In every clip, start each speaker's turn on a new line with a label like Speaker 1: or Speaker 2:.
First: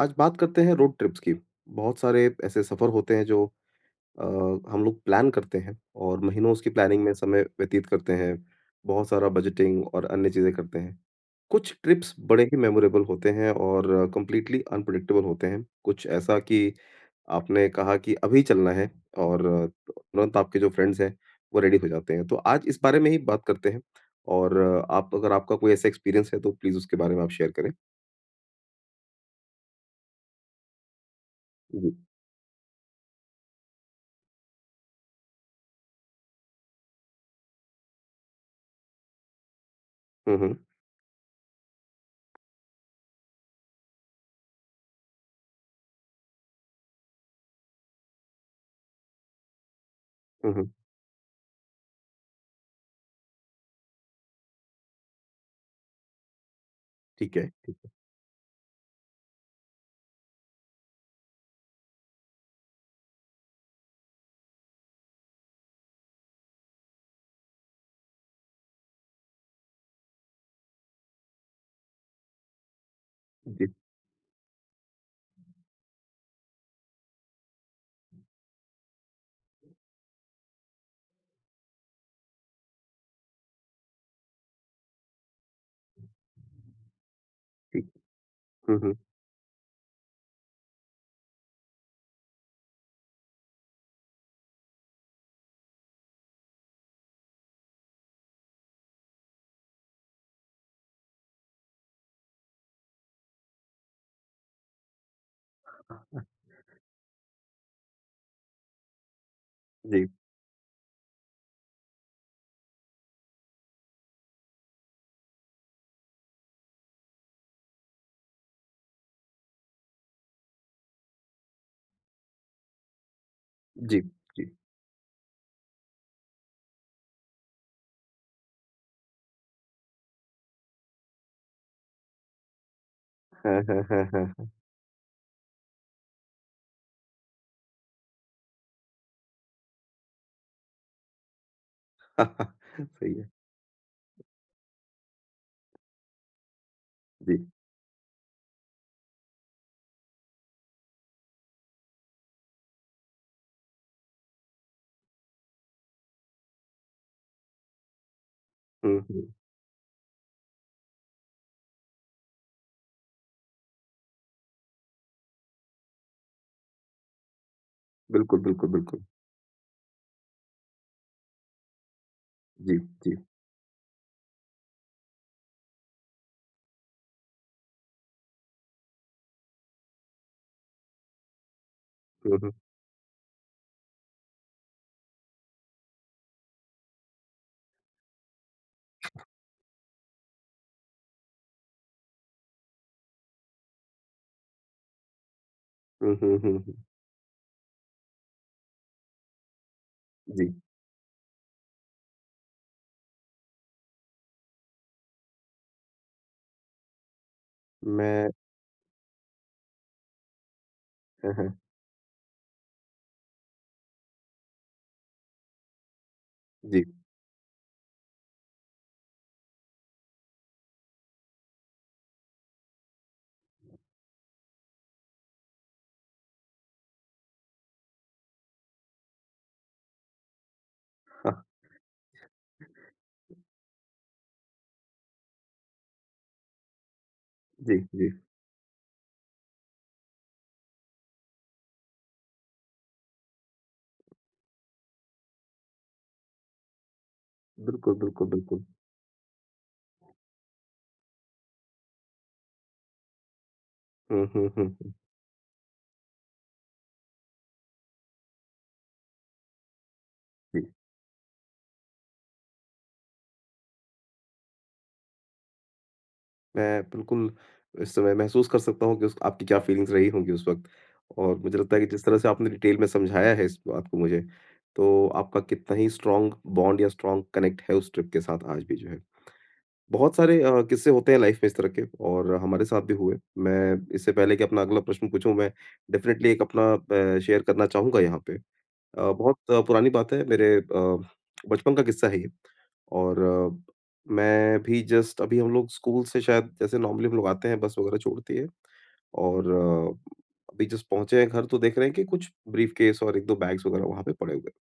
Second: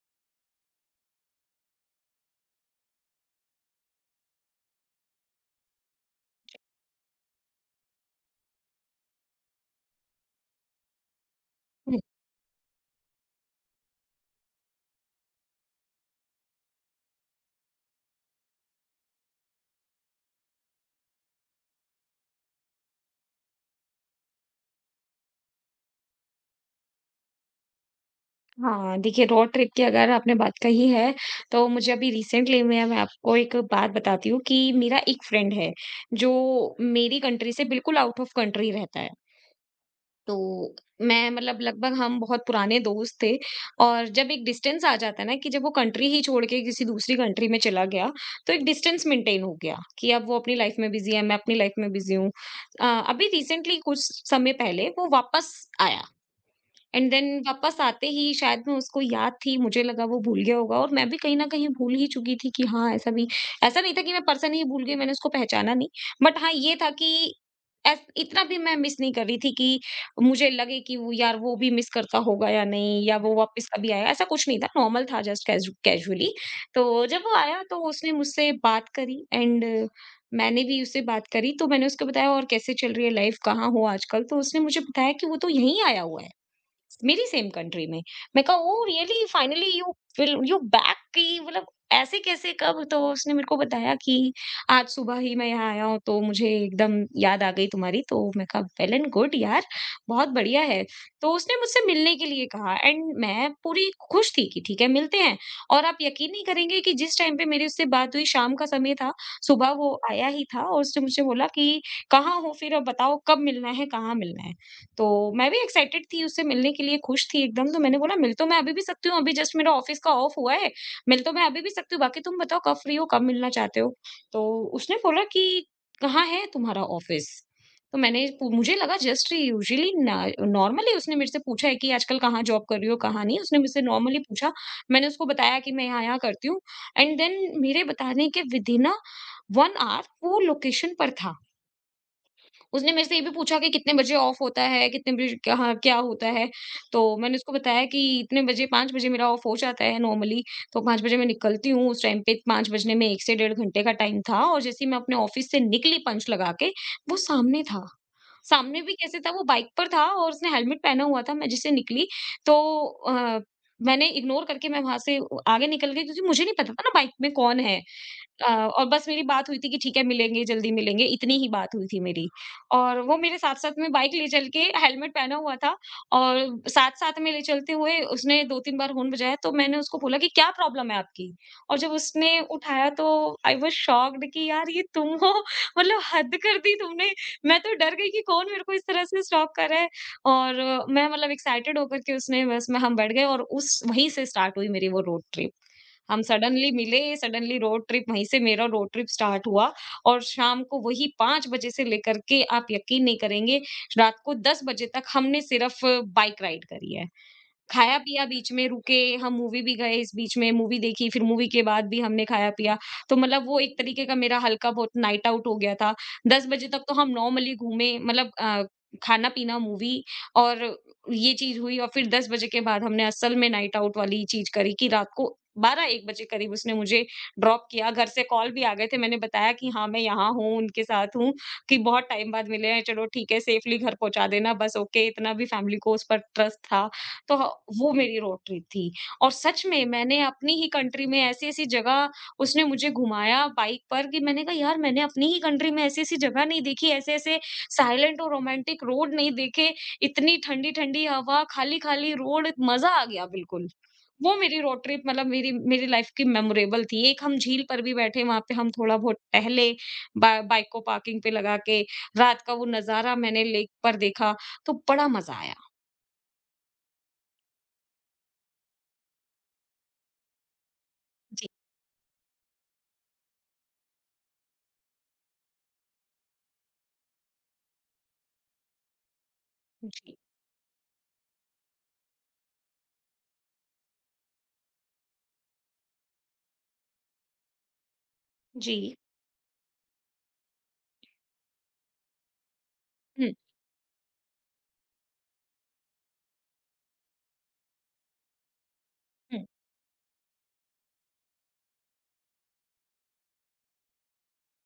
Speaker 1: आज बात करते हैं रोड ट्रिप्स की। बहुत सारे ऐसे सफ़र होते हैं जो अ, हम लोग प्लान करते हैं और महीनों उसकी प्लानिंग में समय व्यतीत करते हैं। बहुत सारा बजटिंग और अन्य चीज़ें करते हैं। कुछ
Speaker 2: हुँ,
Speaker 1: ट्रिप्स बड़े ही मेमोरेबल होते हैं और कंप्लीटली अनप्रेडिक्टेबल होते हैं। कुछ ऐसा कि आपने कहा कि अभी चलना है और तुरंत आपके जो फ्रेंड्स हैं, वो रेडी हो जाते हैं। तो आज इस बारे में ही बात करते हैं और आप अगर आपका कोई ऐसा एक्सपीरियंस है तो प्लीज़ उसके बारे में आप शेयर करें।
Speaker 2: हाँ, देखिए, रोड ट्रिप की अगर आपने बात कही है, तो
Speaker 1: जी।
Speaker 2: मुझे अभी रिसेंटली में मैं आपको एक बात बताती हूँ कि मेरा एक फ्रेंड है, जो मेरी कंट्री से बिल्कुल आउट ऑफ कंट्री रहता है। तो
Speaker 1: हुँ, हुँ।
Speaker 2: मैं मतलब लगभग हम बहुत पुराने दोस्त थे और जब एक डिस्टेंस आ जाता है ना कि जब वो कंट्री ही छोड़ के किसी दूसरी कंट्री में चला गया, तो एक डिस्टेंस मेंटेन हो गया कि अब वो
Speaker 1: हुँ,
Speaker 2: अपनी
Speaker 1: हुँ।
Speaker 2: लाइफ़ में बिज़ी है, मैं अपनी लाइफ़ में बिज़ी हूँ। अभी रिसेंटली कुछ समय पहले वो वापस आया। एंड देन
Speaker 1: ठीक है,
Speaker 2: वापस
Speaker 1: ठीक।
Speaker 2: आते ही शायद मैं उसको याद थी, मुझे लगा वो भूल गया होगा और मैं भी कहीं न कहीं भूल ही चुकी थी कि हाँ, ऐसा भी ऐसा नहीं था कि मैं पर्सन ही भूल गई, मैंने उसको पहचाना नहीं। बट हाँ, ये था कि एस इतना भी मैं मिस नहीं कर रही थी कि मुझे लगे कि वो यार वो भी मिस करता होगा या नहीं या वो वापस
Speaker 1: जी।
Speaker 2: कभी आया, ऐसा कुछ नहीं था, नॉर्मल था जस्ट कैज़ुअली। तो जब वो आया तो उसने मुझसे बात करी एंड मैंने भी उससे बात करी, तो मैंने उसको बताया और कैसे चल रही है लाइफ़, कहाँ हो आजकल? तो उसने मुझे बताया कि वो तो यहीं आया हुआ है। मेरी सेम
Speaker 1: जी,
Speaker 2: कंट्री में। मैं कहा
Speaker 1: हुँ,
Speaker 2: oh
Speaker 1: hmm.
Speaker 2: Really, finally you will you back, कि मतलब ऐसे कैसे कब? तो उसने मेरे को बताया कि आज सुबह ही मैं यहाँ आया हूँ, तो मुझे एकदम याद आ गई तुम्हारी। तो मैं कहा वेल एंड गुड यार, बहुत बढ़िया है। तो उसने मुझसे मिलने के लिए कहा एंड मैं पूरी खुश थी कि ठीक है, मिलते हैं। और आप यकीन नहीं करेंगे कि जिस टाइम पे मेरी उससे बात हुई शाम का समय था, सुबह वो
Speaker 1: जी,
Speaker 2: आया ही था और उसने मुझसे बोला कि कहाँ हो फिर, अब बताओ कब मिलना है, कहाँ मिलना है? तो मैं भी एक्साइटेड थी उससे मिलने के लिए, खुश थी एकदम, तो मैंने बोला मिल तो मैं अभी भी सकती हूँ, अभी जस्ट मेरा ऑफ़िस का ऑफ हुआ है, मिल तो मैं अभी भी सकती हूँ, बाकी तुम बताओ कब फ्री हो, कब मिलना चाहते हो?
Speaker 1: जी,
Speaker 2: तो
Speaker 1: जी।
Speaker 2: उसने बोला कि कहाँ है तुम्हारा ऑफ़िस? तो मैंने पु मुझे लगा जस्ट यूजुअली ना, नॉर्मली उसने मेरे से पूछा है कि आजकल कहाँ जॉब कर रही हो, कहाँ नहीं? उसने
Speaker 1: हाँ, हाँ,
Speaker 2: मुझसे
Speaker 1: हाँ,
Speaker 2: नॉर्मली
Speaker 1: हाँ, हाँ।
Speaker 2: पूछा, मैंने उसको बताया कि मैं यहाँ-यहाँ करती हूँ एंड देन मेरे बताने के विदिन 1 आवर वो लोकेशन पर था।
Speaker 1: हाँ,
Speaker 2: उसने मेरे
Speaker 1: सही
Speaker 2: से ये
Speaker 1: है,
Speaker 2: भी पूछा कि कितने बजे ऑफ होता है, कितने बजे कहाँ क्या होता है? तो मैंने
Speaker 1: जी।
Speaker 2: उसको बताया कि इतने बजे 5 बजे मेरा ऑफ हो जाता है नॉर्मली, तो 5 बजे मैं निकलती हूँ, उस टाइम पे 5 बजने में 1 से डेढ़ घंटे का टाइम था और जैसे ही मैं अपने ऑफिस से निकली पंच लगा के, वो सामने था। सामने भी
Speaker 1: हुँ,
Speaker 2: कैसे
Speaker 1: हुँ।
Speaker 2: था, वो बाइक पर था और उसने हेलमेट पहना हुआ था, मैं जिससे निकली तो अ, मैंने इग्नोर करके मैं वहाँ से आगे निकल गई, क्योंकि मुझे नहीं पता था ना बाइक में कौन है।
Speaker 1: बिल्कुल, बिल्कुल,
Speaker 2: और
Speaker 1: बिल्कुल।
Speaker 2: बस मेरी बात हुई थी कि ठीक है मिलेंगे, जल्दी मिलेंगे, इतनी ही बात हुई थी मेरी।
Speaker 1: जी,
Speaker 2: और
Speaker 1: जी।
Speaker 2: वो मेरे साथ-साथ में बाइक ले चल के हेलमेट पहना हुआ था और साथ-साथ में ले चलते हुए उसने 2-3 बार हॉर्न बजाया, तो मैंने उसको बोला कि क्या प्रॉब्लम है आपकी? और जब उसने
Speaker 1: हुँ, हुँ।
Speaker 2: उठाया तो आई वाज़ शॉक्ड कि यार ये तुम हो? मतलब हद कर दी तुमने। मैं तो डर गई कि कौन मेरे को इस तरह से स्टॉप कर रहा है और मैं मतलब एक्साइटेड होकर के उसने बस में हम बैठ गए और उस वहीं से स्टार्ट हुई मेरी वो रोड ट्रिप।
Speaker 1: हुँ,
Speaker 2: हम
Speaker 1: हुँ, हुँ,
Speaker 2: सडनली
Speaker 1: हुँ।
Speaker 2: मिले, सडनली रोड ट्रिप वहीं से मेरा रोड ट्रिप स्टार्ट हुआ और
Speaker 1: जी,
Speaker 2: शाम को वही 5 बजे से लेकर के, आप यकीन नहीं करेंगे, रात को 10 बजे तक हमने सिर्फ बाइक राइड करी है। खाया पिया
Speaker 1: मैं
Speaker 2: बीच में रुके, हम मूवी भी गए इस बीच में, मूवी देखी, फिर
Speaker 1: हाँ,
Speaker 2: मूवी
Speaker 1: हाँ।
Speaker 2: के बाद भी हमने खाया पिया। तो मतलब वो एक तरीके का मेरा हल्का बहुत नाइट आउट हो गया था। 10 बजे
Speaker 1: जी,
Speaker 2: तक तो हम नॉर्मली घूमे मतलब खाना-पीना, मूवी और ये चीज़ हुई और फिर 10 बजे के बाद हमने असल में नाइट आउट वाली चीज़ करी कि रात को 12-1 बजे करीब उसने मुझे ड्रॉप किया। घर से कॉल भी आ गए थे, मैंने बताया कि हाँ, मैं यहाँ हूँ, उनके साथ हूँ,
Speaker 1: हाँ।
Speaker 2: कि बहुत टाइम बाद मिले हैं, चलो ठीक है सेफली घर पहुँचा देना बस, ओके, इतना भी फैमिली को उस पर ट्रस्ट था। तो
Speaker 1: जी,
Speaker 2: वो
Speaker 1: जी।
Speaker 2: मेरी रोड ट्रिप थी और सच में मैंने अपनी ही कंट्री में ऐसी-ऐसी जगह उसने मुझे घुमाया बाइक पर कि मैंने कहा यार मैंने अपनी ही कंट्री में ऐसी-ऐसी जगह नहीं देखी, ऐसे-ऐसे
Speaker 1: बिल्कुल,
Speaker 2: साइलेंट
Speaker 1: बिल्कुल,
Speaker 2: और
Speaker 1: बिल्कुल।
Speaker 2: रोमांटिक रोड नहीं देखे, इतनी ठंडी-ठंडी हवा, खाली-खाली रोड, मजा आ गया बिल्कुल।
Speaker 1: हुँ,
Speaker 2: वो
Speaker 1: हुँ,
Speaker 2: मेरी
Speaker 1: हुँ,
Speaker 2: रोड
Speaker 1: हुँ।
Speaker 2: ट्रिप मतलब मेरी मेरी लाइफ की मेमोरेबल थी। एक हम झील पर भी बैठे, वहाँ पे हम थोड़ा बहुत टहले, बा
Speaker 1: जी,
Speaker 2: बाइक को पार्किंग पे लगा के, रात का वो नज़ारा मैंने लेक पर देखा, तो बड़ा मजा आया।
Speaker 1: मैं बिल्कुल इस समय महसूस कर सकता हूँ कि उस आपकी क्या फीलिंग्स रही होंगी उस वक़्त और
Speaker 2: जी,
Speaker 1: मुझे लगता है कि जिस तरह से आपने डिटेल में समझाया है इस बात को मुझे, तो आपका कितना ही स्ट्रॉन्ग बॉन्ड या स्ट्रॉन्ग कनेक्ट है उस ट्रिप के साथ आज भी जो है। बहुत
Speaker 2: जी,
Speaker 1: सारे किस्से होते हैं लाइफ में इस तरह के और हमारे साथ भी हुए। मैं इससे पहले कि अपना अगला प्रश्न पूछूँ, मैं डेफ़िनेटली एक अपना शेयर करना चाहूँगा यहाँ पे।
Speaker 2: जी।
Speaker 1: बहुत पुरानी बात है मेरे बचपन का किस्सा है ये और
Speaker 2: हुँ,
Speaker 1: मैं भी जस्ट अभी हम लोग स्कूल से शायद जैसे नॉर्मली हम लोग आते हैं, बस वग़ैरह छोड़ती है
Speaker 2: हुँ।
Speaker 1: और अभी जस्ट पहुँचे हैं घर तो देख रहे हैं कि कुछ ब्रीफ़केस और 1-2 बैग्स वग़ैरह वहाँ पे पड़े हुए हैं।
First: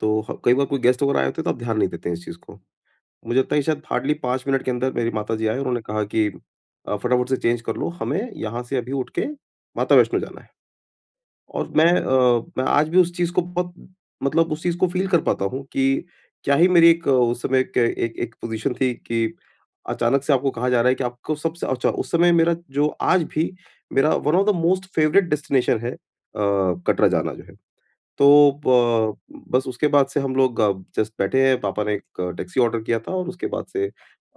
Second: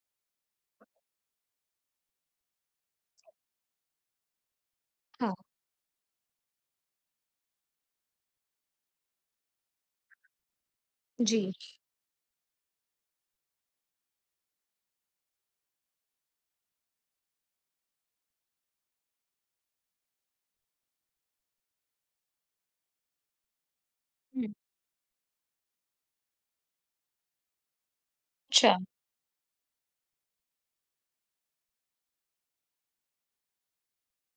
Speaker 1: तो ह कई बार कोई गेस्ट वग़ैरह आए होते हैं तो आप ध्यान नहीं देते हैं इस चीज़ को। मुझे लगता है कि शायद हार्डली 5 मिनट के अंदर मेरी
Speaker 2: हाँ।
Speaker 1: माताजी आए और उन्होंने कहा कि "फटाफट से चेंज कर लो, हमें यहाँ से अभी उठ के माता वैष्णो जाना है।"
Speaker 2: जी।
Speaker 1: और मैं आज भी उस चीज़ को बहुत मतलब उस चीज़ को फ़ील कर पाता हूँ कि क्या ही मेरी एक अ, उस समय एक एक एक पोज़ीशन थी कि अचानक से आपको कहा जा रहा है कि आपको सबसे अच्छा उस समय मेरा जो आज भी मेरा one of
Speaker 2: hmm,
Speaker 1: the most favourite destination है कटरा जाना जो है। तो
Speaker 2: अच्छा,
Speaker 1: ब बस उसके बाद से हम लोग जस्ट बैठे हैं, पापा ने एक टैक्सी ऑर्डर किया था और उसके बाद से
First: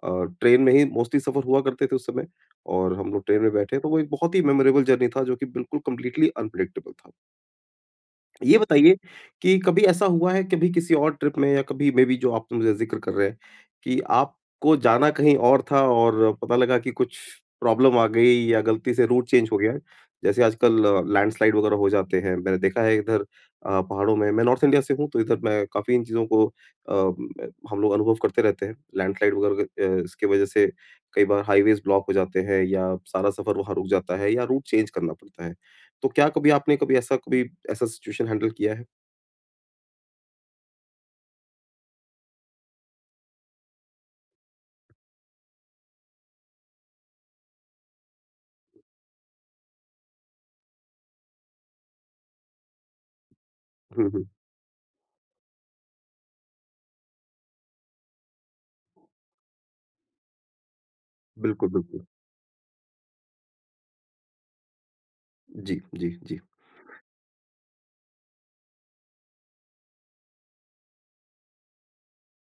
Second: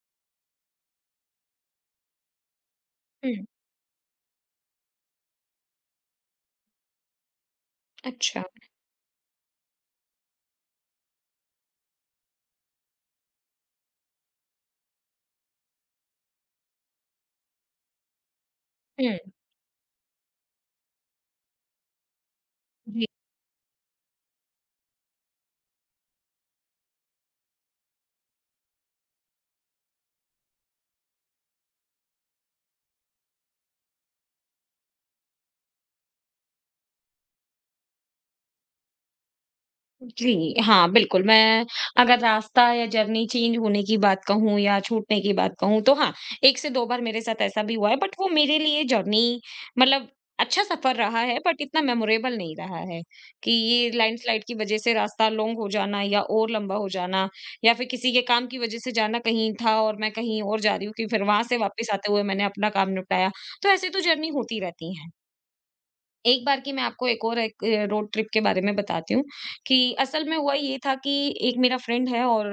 Speaker 1: ट्रेन में ही मोस्टली सफ़र हुआ करते थे उस समय और हम लोग
Speaker 2: हुँ,
Speaker 1: ट्रेन में बैठे, तो वो एक बहुत ही मेमोरेबल जर्नी था, जो कि बिल्कुल कंप्लीटली अनप्रेडिक्टेबल था।
Speaker 2: अच्छा,
Speaker 1: ये बताइए कि कभी ऐसा हुआ है कभी किसी और ट्रिप में या कभी मे बी जो आप मुझे ज़िक्र कर रहे हैं कि आपको जाना कहीं और था और पता लगा कि कुछ प्रॉब्लम आ गई या गलती से
Speaker 2: हुँ,
Speaker 1: रूट चेंज हो गया। जैसे आजकल लैंडस्लाइड वगैरह हो जाते हैं। मैंने देखा है
Speaker 2: जी,
Speaker 1: इधर पहाड़ों में मैं नॉर्थ इंडिया से हूँ तो इधर मैं काफ़ी इन चीज़ों को हम लोग अनुभव करते रहते हैं। लैंडस्लाइड वगैरह इसकी वजह से कई बार हाईवेज़ ब्लॉक हो जाते हैं या सारा सफ़र वहाँ रुक जाता है या रूट चेंज करना पड़ता है। तो क्या कभी आपने कभी ऐसा कभी ऐसा सिचुएशन हैंडल किया है?
Speaker 2: जी, हाँ, बिल्कुल। मैं अगर रास्ता या जर्नी चेंज होने की बात कहूँ या छूटने की बात कहूँ, तो हाँ, 1 से 2 बार मेरे साथ ऐसा भी हुआ है, बट वो मेरे लिए जर्नी मतलब अच्छा सफ़र रहा है, बट इतना मेमोरेबल नहीं रहा है कि ये
Speaker 1: हुँ, हुँ।
Speaker 2: लैंडस्लाइड की वज़ह से रास्ता लॉन्ग हो जाना या और लंबा हो जाना या फिर किसी के काम की वज़ह से जाना कहीं था और मैं कहीं और जा रही हूँ कि फिर वहाँ से
Speaker 1: बिल्कुल,
Speaker 2: वापस
Speaker 1: बिल्कुल।
Speaker 2: आते हुए मैंने अपना काम निपटाया। तो ऐसे तो जर्नी होती रहती हैं।
Speaker 1: जी, जी, जी।
Speaker 2: एक बार की मैं आपको एक और एक रोड ट्रिप के बारे में बताती हूँ कि असल में हुआ ये था कि एक मेरा फ्रेंड है और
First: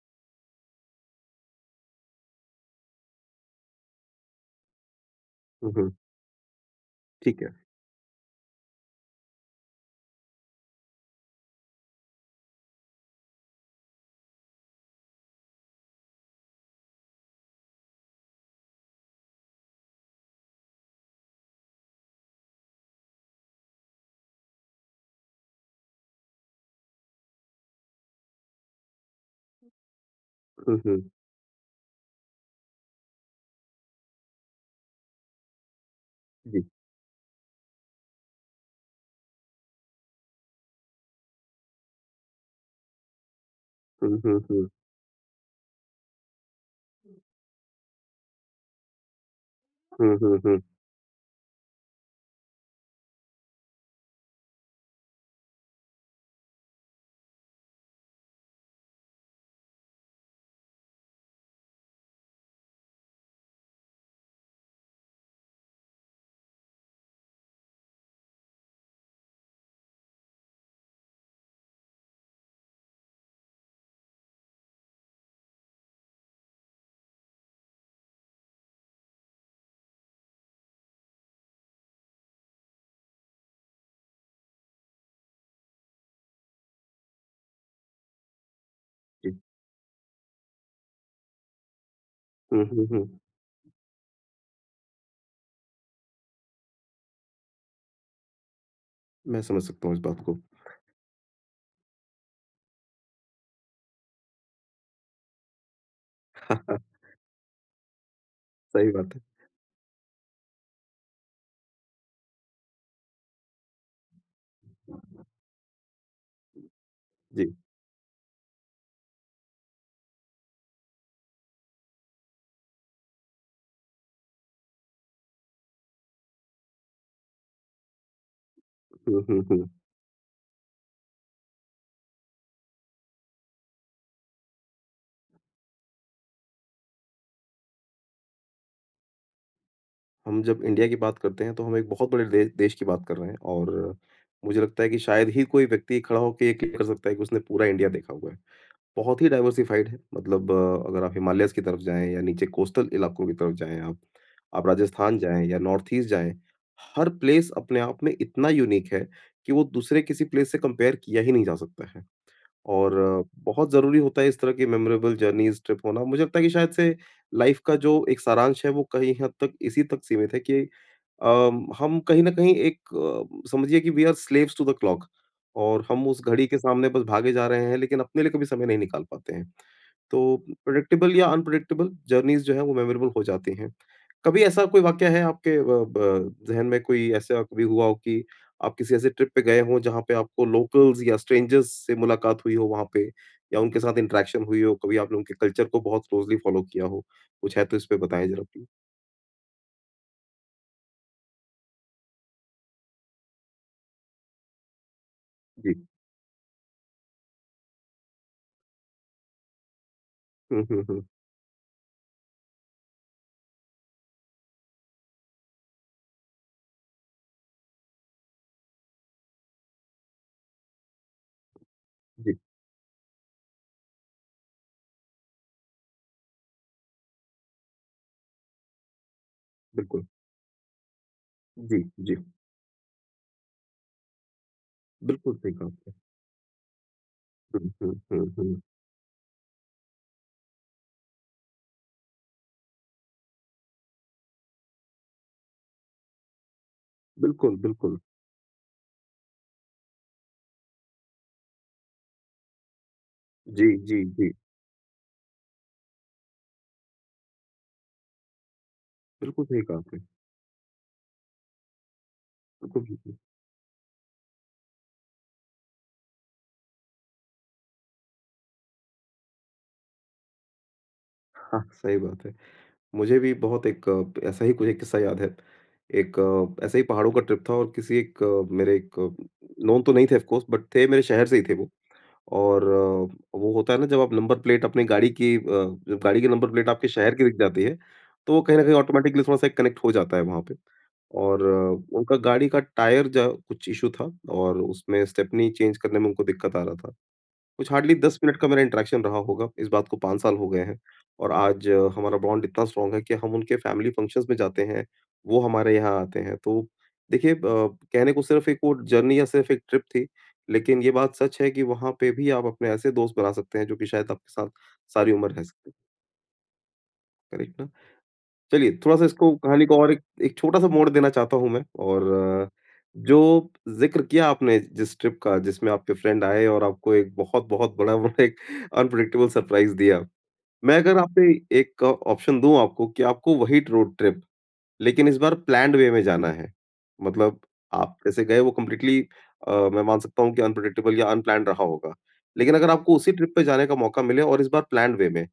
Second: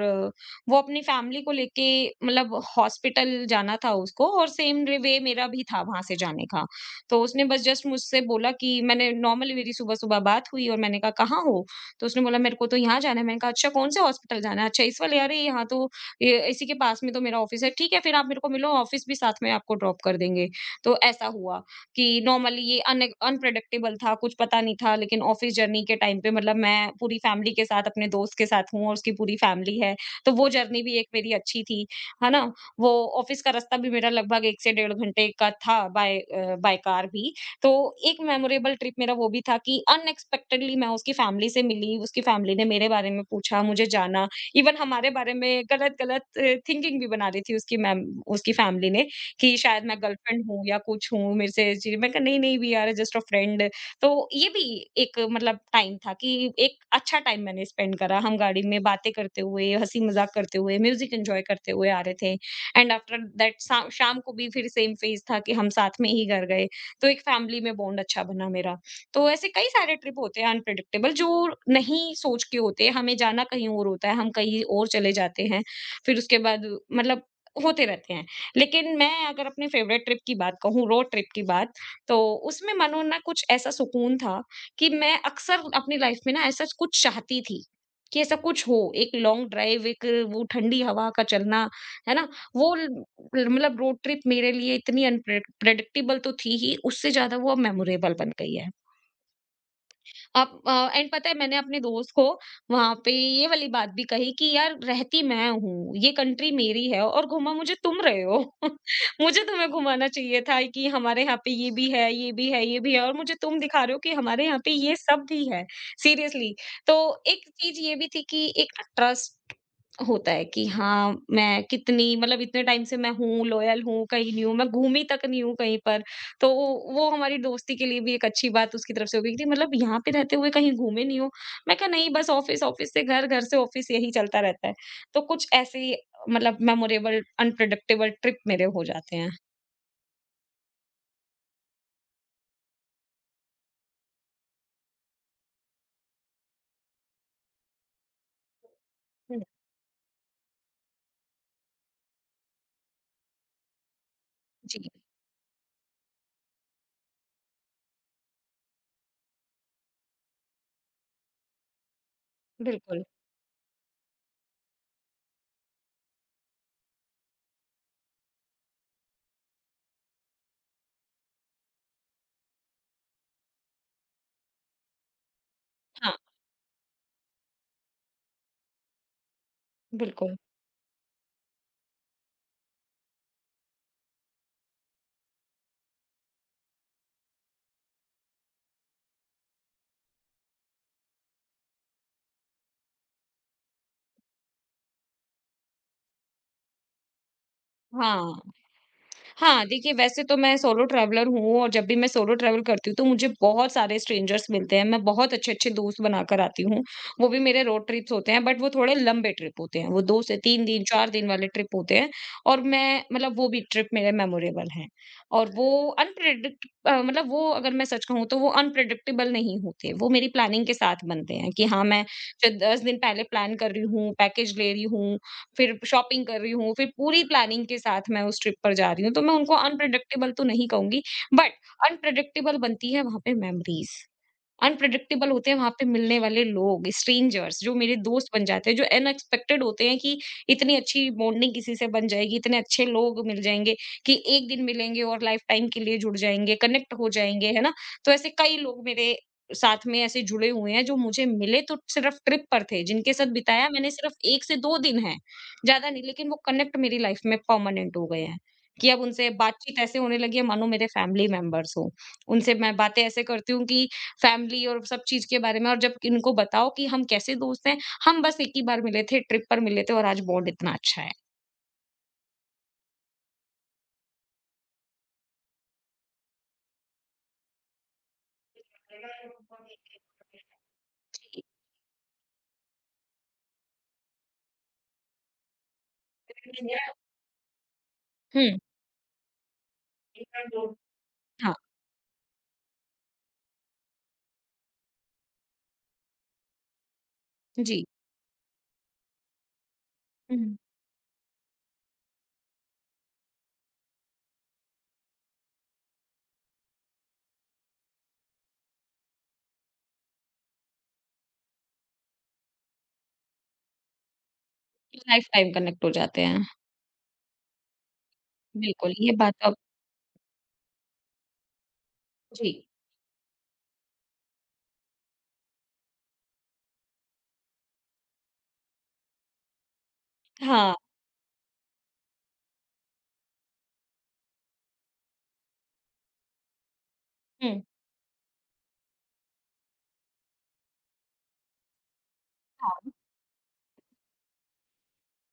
Speaker 2: वो अपनी फैमिली को लेके मतलब हॉस्पिटल जाना था उसको और सेम वे मेरा भी
Speaker 1: हुँ,
Speaker 2: था
Speaker 1: हुँ।
Speaker 2: वहां से जाने का, तो
Speaker 1: ठीक
Speaker 2: उसने
Speaker 1: है।
Speaker 2: बस जस्ट मुझसे बोला कि मैंने नॉर्मली मेरी सुबह सुबह बात हुई और मैंने कहा कहाँ हो। तो उसने बोला मेरे को तो यहाँ जाना है, मैंने कहा अच्छा कौन से हॉस्पिटल जाना है, अच्छा इस वाले, अरे यहाँ तो ये- इसी के पास में तो मेरा ऑफिस है, ठीक है फिर आप मेरे को मिलो ऑफिस, भी साथ में आपको ड्रॉप कर देंगे। तो ऐसा हुआ कि नॉर्मली ये अन अनप्रेडिक्टेबल था, कुछ पता नहीं था, लेकिन ऑफ़िस जर्नी के टाइम पे मतलब मैं पूरी फैमिली के साथ अपने दोस्त के साथ हूँ और उसकी पूरी फैमिली है, तो वो
Speaker 1: हुँ,
Speaker 2: जर्नी भी एक
Speaker 1: हुँ।
Speaker 2: मेरी अच्छी थी, है ना? वो ऑफ़िस का रास्ता भी मेरा लगभग 1 से डेढ़ घंटे का था,
Speaker 1: जी।
Speaker 2: बाय कार भी। तो एक मेमोरेबल ट्रिप मेरा वो भी था कि अनएक्सपेक्टेडली मैं उसकी फैमिली से मिली, उसकी फैमिली ने मेरे बारे में पूछा, मुझे
Speaker 1: हुँ,
Speaker 2: जाना,
Speaker 1: हुँ, हुँ।
Speaker 2: इवन हमारे बारे में गलत-गलत थिंकिंग भी बना दी थी उसकी मैम, उसकी फैमिली ने कि शायद मैं
Speaker 1: हुँ, हुँ,
Speaker 2: गर्लफ्रेंड
Speaker 1: हुँ।
Speaker 2: हूँ या कुछ हूँ मेरे से, ये चीज़ मैं कहा नहीं नहीं, we are just a friend. तो ये भी एक मतलब टाइम था कि एक अच्छा टाइम मैंने स्पेंड करा, हम गाड़ी में बातें करते हुए, हंसी मजाक करते हुए, म्यूजिक एंजॉय करते हुए आ रहे थे एंड आफ्टर दैट शाम को भी फिर सेम फेज था कि हम साथ में ही घर गए। तो एक फैमिली में बॉन्ड अच्छा बना मेरा। तो ऐसे कई सारे ट्रिप होते हैं अनप्रिडिक्टेबल जो नहीं सोच के होते, हमें जाना कहीं और होता है, हम कहीं और चले जाते हैं, फिर उसके बाद मतलब होते रहते हैं। लेकिन मैं अगर अपने फेवरेट ट्रिप की बात कहूँ, रोड ट्रिप की बात, तो उसमें मानो ना कुछ ऐसा सुकून था, कि मैं अक्सर अपनी लाइफ में ना ऐसा कुछ चाहती थी, कि ऐसा कुछ हो, एक
Speaker 1: जी।
Speaker 2: लॉन्ग ड्राइव, एक वो ठंडी हवा का चलना, है ना?
Speaker 1: हुँ,
Speaker 2: वो
Speaker 1: हुँ,
Speaker 2: ल
Speaker 1: हुँ।
Speaker 2: मतलब रोड ट्रिप मेरे लिए इतनी अनप्रे प्रेडिक्टेबल तो थी ही, उससे ज़्यादा वो अब मेमोरेबल बन गई है।
Speaker 1: मैं समझ सकता हूँ इस बात को।
Speaker 2: अब एंड पता है मैंने अपने दोस्त को वहां पे ये वाली बात भी कही कि यार रहती मैं हूँ ये कंट्री मेरी है और घुमा मुझे तुम रहे हो
Speaker 1: सही बात है।
Speaker 2: मुझे तुम्हें घुमाना चाहिए था कि हमारे यहाँ पे ये भी है ये भी है ये भी है और मुझे तुम दिखा रहे हो कि हमारे यहाँ पे ये सब भी है। सीरियसली। तो
Speaker 1: जी।
Speaker 2: एक चीज ये भी थी कि एक ट्रस्ट होता है कि हाँ, मैं कितनी इतने टाइम से मैं हूँ, लॉयल हूँ, कहीं नहीं हूँ, मैं घूमी तक नहीं हूँ कहीं पर। तो वो हमारी दोस्ती के लिए भी एक अच्छी बात उसकी तरफ से
Speaker 1: हुँ,
Speaker 2: हो गई
Speaker 1: हुँ,
Speaker 2: थी,
Speaker 1: हुँ।
Speaker 2: मतलब यहाँ पे रहते हुए कहीं घूमे नहीं हो। मैं कहा नहीं, बस ऑफ़िस, ऑफ़िस से घर, घर से ऑफ़िस यही चलता रहता है। तो कुछ ऐसे ही मतलब मेमोरेबल अनप्रेडिक्टेबल ट्रिप मेरे हो जाते हैं।
Speaker 1: हम जब इंडिया की बात करते हैं तो हम एक बहुत बड़े दे देश की बात कर रहे हैं और मुझे लगता है कि शायद ही कोई व्यक्ति खड़ा होके ये क्लेम कर सकता है कि उसने पूरा इंडिया देखा हुआ है। बहुत ही
Speaker 2: हुँ।
Speaker 1: डाइवर्सिफ़ाइड है, मतलब अगर आप हिमालयाज़ की तरफ जाएँ या नीचे कोस्टल इलाकों की तरफ जाएँ आप
Speaker 2: जी।
Speaker 1: राजस्थान जाएँ या नॉर्थ ईस्ट जाएँ, हर प्लेस अपने आप में इतना यूनिक है कि वो दूसरे किसी प्लेस से कंपेयर किया ही नहीं जा सकता है। और
Speaker 2: बिल्कुल,
Speaker 1: बहुत ज़रूरी होता है इस तरह की मेमोरेबल जर्नीज़, ट्रिप होना। मुझे लगता है कि शायद से लाइफ़ का जो एक सारांश है, वो कहीं हद तक इसी तक सीमित है कि हम कहीं न कहीं एक समझिए कि we are slaves to the clock और हम
Speaker 2: हाँ।
Speaker 1: उस घड़ी के सामने बस भागे जा रहे हैं, लेकिन अपने लिए कभी समय नहीं निकाल पाते हैं। तो
Speaker 2: बिल्कुल।
Speaker 1: प्रेडिक्टेबल या अनप्रेडिक्टेबल जर्नीज़ जो हैं, वो मेमोरेबल हो जाती हैं। कभी ऐसा कोई वाक़या है आपके ब ब ज़हन में कोई ऐसा कभी हुआ हो कि आप किसी ऐसे ट्रिप पे गए हों, जहाँ पे आपको लोकल्स या स्ट्रेंजर्स से मुलाकात हुई हो वहाँ पे या उनके साथ इंटरैक्शन हुई हो, कभी आपने उनके कल्चर को बहुत क्लोज़ली फ़ॉलो किया हो? कुछ है तो इस पे बताएँ
Speaker 2: हाँ।
Speaker 1: ज़रा प्लीज़?
Speaker 2: हाँ, देखिए वैसे तो मैं सोलो ट्रैवलर हूँ और जब भी मैं सोलो ट्रैवल करती हूँ तो मुझे बहुत सारे स्ट्रेंजर्स मिलते हैं। मैं बहुत अच्छे-अच्छे
Speaker 1: जी।
Speaker 2: दोस्त बनाकर आती हूँ। वो भी मेरे रोड ट्रिप्स होते हैं, बट वो थोड़े लंबे ट्रिप होते हैं। वो 2 से
Speaker 1: हुँ,
Speaker 2: 3
Speaker 1: हुँ,
Speaker 2: दिन,
Speaker 1: हुँ।
Speaker 2: 4 दिन वाले ट्रिप होते हैं। और मैं मतलब वो भी ट्रिप मेरे मेमोरेबल हैं। और वो मतलब वो अगर मैं सच कहूँ तो वो अनप्रेडिक्टेबल नहीं होते। वो मेरी प्लानिंग के साथ बनते हैं कि हाँ, मैं
Speaker 1: जी,
Speaker 2: ज 10 दिन पहले प्लान कर रही हूँ, पैकेज ले रही हूँ, फिर शॉपिंग कर रही हूँ, फिर पूरी प्लानिंग के साथ मैं उस ट्रिप पर जा रही हूँ। तो मैं उनको
Speaker 1: बिल्कुल।
Speaker 2: अनप्रेडिक्टेबल तो नहीं कहूँगी, बट
Speaker 1: जी, जी।
Speaker 2: अनप्रेडिक्टेबल बनती है वहाँ पे मेमोरीज़। अनप्रेडिक्टेबल
Speaker 1: बिल्कुल
Speaker 2: होते
Speaker 1: सही
Speaker 2: हैं
Speaker 1: कहा
Speaker 2: वहां पे
Speaker 1: आपने।
Speaker 2: मिलने वाले लोग, स्ट्रेंजर्स,
Speaker 1: हुँ,
Speaker 2: जो
Speaker 1: हुँ,
Speaker 2: मेरे
Speaker 1: हुँ,
Speaker 2: दोस्त बन
Speaker 1: हुँ।
Speaker 2: जाते हैं, जो अनएक्सपेक्टेड होते हैं कि इतनी अच्छी बॉन्डिंग किसी से बन जाएगी, इतने अच्छे लोग मिल जाएंगे कि एक दिन मिलेंगे और लाइफ टाइम के लिए जुड़ जाएंगे, कनेक्ट हो जाएंगे,
Speaker 1: बिल्कुल,
Speaker 2: है ना।
Speaker 1: बिल्कुल।
Speaker 2: तो ऐसे कई लोग मेरे साथ में ऐसे जुड़े हुए हैं जो मुझे मिले तो सिर्फ ट्रिप पर थे, जिनके साथ
Speaker 1: जी,
Speaker 2: बिताया मैंने
Speaker 1: जी,
Speaker 2: सिर्फ
Speaker 1: जी।
Speaker 2: एक से दो दिन है, ज्यादा नहीं, लेकिन वो कनेक्ट मेरी लाइफ में परमानेंट हो गए हैं कि अब उनसे
Speaker 1: बिल्कुल सही कहा
Speaker 2: बातचीत ऐसे
Speaker 1: आपने।
Speaker 2: होने लगी है मानो मेरे फैमिली मेंबर्स हो। उनसे मैं
Speaker 1: बिल्कुल,
Speaker 2: बातें
Speaker 1: बिल्कुल।
Speaker 2: ऐसे करती हूँ कि फैमिली और सब चीज़ के बारे में, और जब इनको बताओ कि हम कैसे दोस्त हैं, हम बस एक ही बार मिले थे, ट्रिप पर मिले थे और आज बॉन्ड इतना अच्छा है।
Speaker 1: हाँ, सही बात है। मुझे भी बहुत एक ऐसा ही कुछ एक किस्सा याद है। एक ऐसे ही पहाड़ों का ट्रिप था और मेरे एक नोन तो नहीं थे ऑफ कोर्स बट थे मेरे शहर से ही थे वो। और वो होता है ना जब आप नंबर प्लेट अपनी गाड़ी की जब गाड़ी की नंबर प्लेट आपके शहर की दिख जाती है, तो वो कहीं
Speaker 2: हुँ।
Speaker 1: न कहीं ऑटोमेटिकली थोड़ा-सा एक कनेक्ट हो जाता है वहाँ पे। और
Speaker 2: हाँ,
Speaker 1: उनका गाड़ी का टायर जो है कुछ इश्यू था और उसमें स्टेपनी चेंज करने में उनको दिक्कत आ रहा था। कुछ
Speaker 2: जी।
Speaker 1: हार्डली 10 मिनट का मेरा इंटरैक्शन रहा होगा, इस बात को 5 साल हो
Speaker 2: हुँ।
Speaker 1: गए हैं और आज हमारा बॉन्ड इतना स्ट्रॉन्ग है कि हम उनके फैमिली फंक्शंस में जाते हैं, वो हमारे यहाँ आते हैं। तो देखिए कहने को सिर्फ़ एक वो जर्नी या सिर्फ़ एक ट्रिप थी, लेकिन ये बात सच है कि वहाँ पे भी आप अपने ऐसे दोस्त बना सकते हैं जो कि शायद आपके साथ सारी
Speaker 2: लाइफ़
Speaker 1: उम्र रह
Speaker 2: टाइम
Speaker 1: सकते हैं।
Speaker 2: कनेक्ट हो जाते हैं।
Speaker 1: करेक्ट ना? चलिए,
Speaker 2: बिल्कुल,
Speaker 1: थोड़ा-सा
Speaker 2: ये बात
Speaker 1: इसको
Speaker 2: तो आप।
Speaker 1: कहानी को और एक एक छोटा-सा मोड़ देना चाहता हूँ मैं और
Speaker 2: जी।
Speaker 1: अ, जो ज़िक्र किया आपने जिस ट्रिप का जिसमें आपके फ्रेंड आए और आपको एक बहुत-बहुत बड़ा वो एक अनप्रेडिक्टेबल सरप्राइज़ दिया।
Speaker 2: हाँ,
Speaker 1: मैं अगर आप पे एक ऑप्शन दूँ आपको कि आपको वही रोड ट्रिप लेकिन इस बार प्लैन्ड वे में जाना है। मतलब
Speaker 2: हुँ,
Speaker 1: आप जैसे गए वो कंप्लीटली मैं मान सकता हूँ कि अनप्रेडिक्टेबल या अनप्लैन्ड रहा होगा। लेकिन अगर
Speaker 2: हाँ,
Speaker 1: आपको उसी ट्रिप पे जाने का मौका मिले और इस बार प्लैन्ड वे में,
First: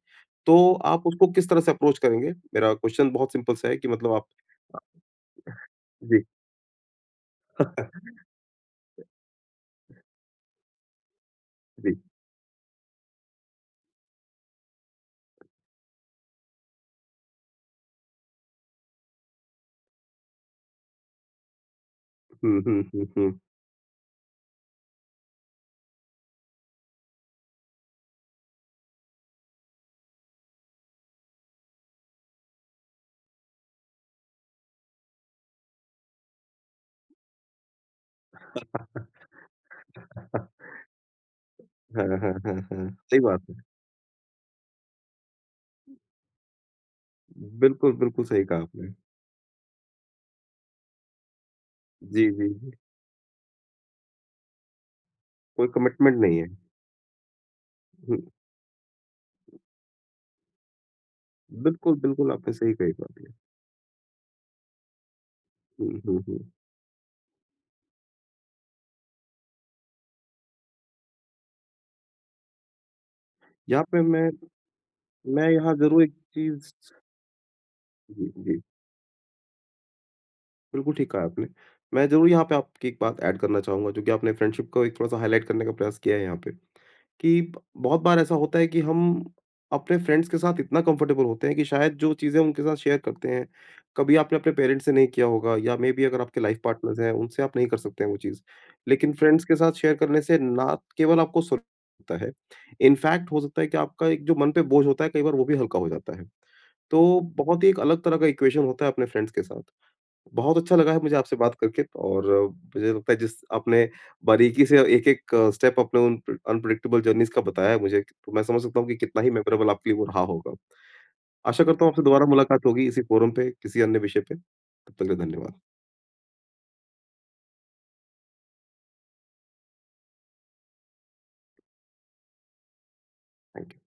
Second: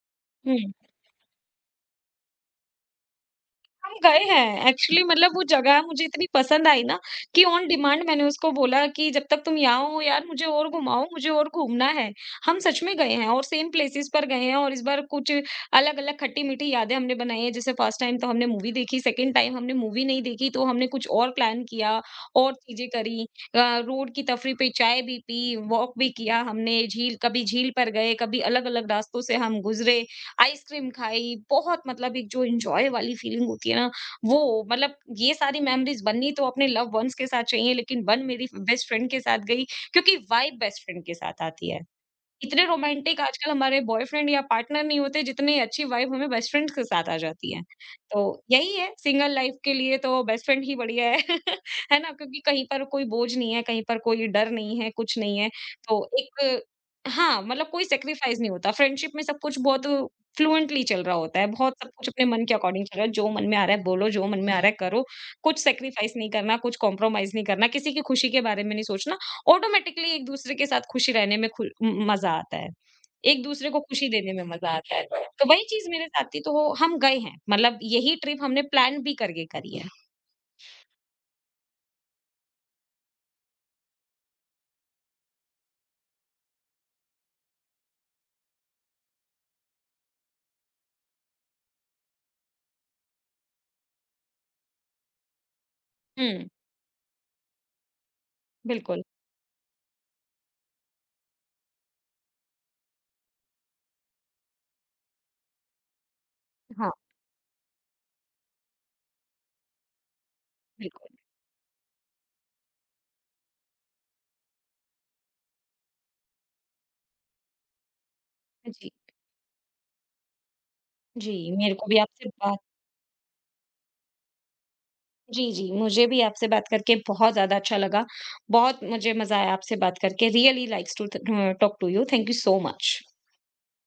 Speaker 1: तो
Speaker 2: हुँ।
Speaker 1: आप उसको किस तरह से अप्रोच करेंगे? मेरा क्वेश्चन बहुत सिंपल सा है कि
Speaker 2: हम
Speaker 1: मतलब
Speaker 2: गए
Speaker 1: आप
Speaker 2: हैं एक्चुअली, मतलब वो जगह मुझे
Speaker 1: जी।
Speaker 2: इतनी पसंद आई ना कि ऑन डिमांड मैंने उसको बोला कि जब तक तुम यहाँ हो यार, मुझे और घुमाओ, मुझे और घूमना
Speaker 1: जी।
Speaker 2: है। हम सच में गए हैं और सेम प्लेसेस पर गए हैं, और इस बार कुछ अलग अलग खट्टी मीठी यादें हमने बनाई है। जैसे फर्स्ट टाइम तो हमने मूवी देखी, सेकंड टाइम हमने मूवी नहीं देखी, तो हमने कुछ और प्लान किया और
Speaker 1: हुँ, हुँ,
Speaker 2: चीजें
Speaker 1: हुँ,
Speaker 2: करी।
Speaker 1: हुँ।
Speaker 2: रोड की तफरी पे चाय भी पी, वॉक भी किया हमने, झील कभी झील पर गए, कभी अलग अलग रास्तों से हम गुजरे, आइसक्रीम खाई। बहुत मतलब एक जो एन्जॉय वाली फीलिंग होती है ना, वो मतलब ये सारी मेमोरीज़ बननी तो अपने लव्ड वन्स के साथ चाहिए, लेकिन बन मेरी बेस्ट फ्रेंड के साथ गई, क्योंकि वाइब बेस्ट फ्रेंड के साथ आती है।
Speaker 1: हाँ, हाँ, हाँ, हाँ।
Speaker 2: इतने
Speaker 1: हाँ, सही
Speaker 2: रोमांटिक
Speaker 1: बात
Speaker 2: आजकल
Speaker 1: है।
Speaker 2: हमारे बॉयफ्रेंड या पार्टनर नहीं होते जितनी अच्छी वाइब हमें बेस्ट फ्रेंड्स के साथ आ जाती है।
Speaker 1: बिल्कुल,
Speaker 2: तो
Speaker 1: बिल्कुल सही कहा
Speaker 2: यही
Speaker 1: आपने।
Speaker 2: है, सिंगल लाइफ के लिए तो बेस्ट फ्रेंड ही बढ़िया है। है ना?
Speaker 1: जी,
Speaker 2: क्योंकि
Speaker 1: जी,
Speaker 2: कहीं
Speaker 1: जी।
Speaker 2: पर कोई बोझ नहीं है, कहीं पर कोई डर नहीं है, कुछ नहीं है।
Speaker 1: कोई
Speaker 2: तो
Speaker 1: कमिटमेंट नहीं है।
Speaker 2: एक हाँ, मतलब कोई
Speaker 1: हुँ,
Speaker 2: सैक्रिफाइस नहीं होता। फ्रेंडशिप में सब कुछ बहुत फ्लुएंटली चल रहा होता है। बहुत सब
Speaker 1: बिल्कुल,
Speaker 2: कुछ अपने
Speaker 1: बिल्कुल
Speaker 2: मन
Speaker 1: आपने
Speaker 2: के
Speaker 1: सही
Speaker 2: अकॉर्डिंग
Speaker 1: कही
Speaker 2: चल रहा है।
Speaker 1: बात
Speaker 2: जो
Speaker 1: है।
Speaker 2: मन में आ रहा है बोलो, जो मन में आ रहा है करो। कुछ
Speaker 1: हुँ,
Speaker 2: सैक्रिफाइस
Speaker 1: हुँ,
Speaker 2: नहीं
Speaker 1: हुँ।
Speaker 2: करना, कुछ कॉम्प्रोमाइज़ नहीं करना, किसी की खुशी के बारे में नहीं सोचना। ऑटोमेटिकली एक-दूसरे के साथ खुश रहने में खुल म मज़ा आता है। एक-दूसरे को
Speaker 1: यहाँ पे
Speaker 2: खुशी
Speaker 1: मैं
Speaker 2: देने में मज़ा आता है।
Speaker 1: मैं
Speaker 2: तो वही
Speaker 1: यहाँ
Speaker 2: चीज़
Speaker 1: ज़रूर
Speaker 2: मेरे
Speaker 1: एक
Speaker 2: साथ थी, तो
Speaker 1: चीज़
Speaker 2: वो- हम गए हैं, मतलब यही
Speaker 1: जी,
Speaker 2: ट्रिप हमने
Speaker 1: जी।
Speaker 2: प्लान भी करके करी है।
Speaker 1: बिल्कुल ठीक कहा आपने। मैं ज़रूर यहाँ पे आपकी एक बात ऐड करना चाहूँगा जो कि आपने फ्रेंडशिप को एक थोड़ा-सा हाइलाइट करने का प्रयास किया है यहाँ पे, कि ब बहुत बार ऐसा होता है कि हम अपने फ्रेंड्स के साथ इतना कंफर्टेबल होते हैं कि शायद जो चीज़ें उनके साथ शेयर करते हैं, कभी आपने अपने पेरेंट्स से नहीं किया होगा या मे बी अगर आपके
Speaker 2: हुँ,
Speaker 1: लाइफ पार्टनर्स हैं, उनसे आप नहीं कर सकते हैं वो चीज़।
Speaker 2: बिल्कुल।
Speaker 1: लेकिन फ्रेंड्स के साथ शेयर करने से ना केवल आपको सुल होता है, इनफैक्ट हो सकता है कि आपका एक जो मन पे बोझ होता है, कई बार वो भी हल्का हो जाता है।
Speaker 2: हाँ,
Speaker 1: तो बहुत ही एक अलग तरह का इक्वेशन होता है अपने फ्रेंड्स के साथ। बहुत अच्छा लगा है
Speaker 2: बिल्कुल।
Speaker 1: मुझे आपसे बात करके और मुझे लगता है जिस आपने बारीकी से एक-एक स्टेप अपने उन अनप्रेडिक्टेबल जर्नीज़ का बताया है मुझे, तो मैं समझ सकता हूँ
Speaker 2: जी,
Speaker 1: कि कितना ही मेमोरेबल आपके लिए वो रहा होगा।
Speaker 2: जी,
Speaker 1: आशा
Speaker 2: मेरे
Speaker 1: करता
Speaker 2: को
Speaker 1: हूँ
Speaker 2: भी
Speaker 1: आपसे दोबारा
Speaker 2: आपसे बात।
Speaker 1: मुलाकात होगी इसी फोरम पे, किसी अन्य विषय पे। तब तक के लिए
Speaker 2: जी,
Speaker 1: धन्यवाद।
Speaker 2: जी, मुझे भी आपसे बात करके बहुत ज़्यादा अच्छा लगा। बहुत मुझे मज़ा आया आपसे बात करके। Really likes to the uh, talk to you. Thank you so much.
Speaker 1: Thank you.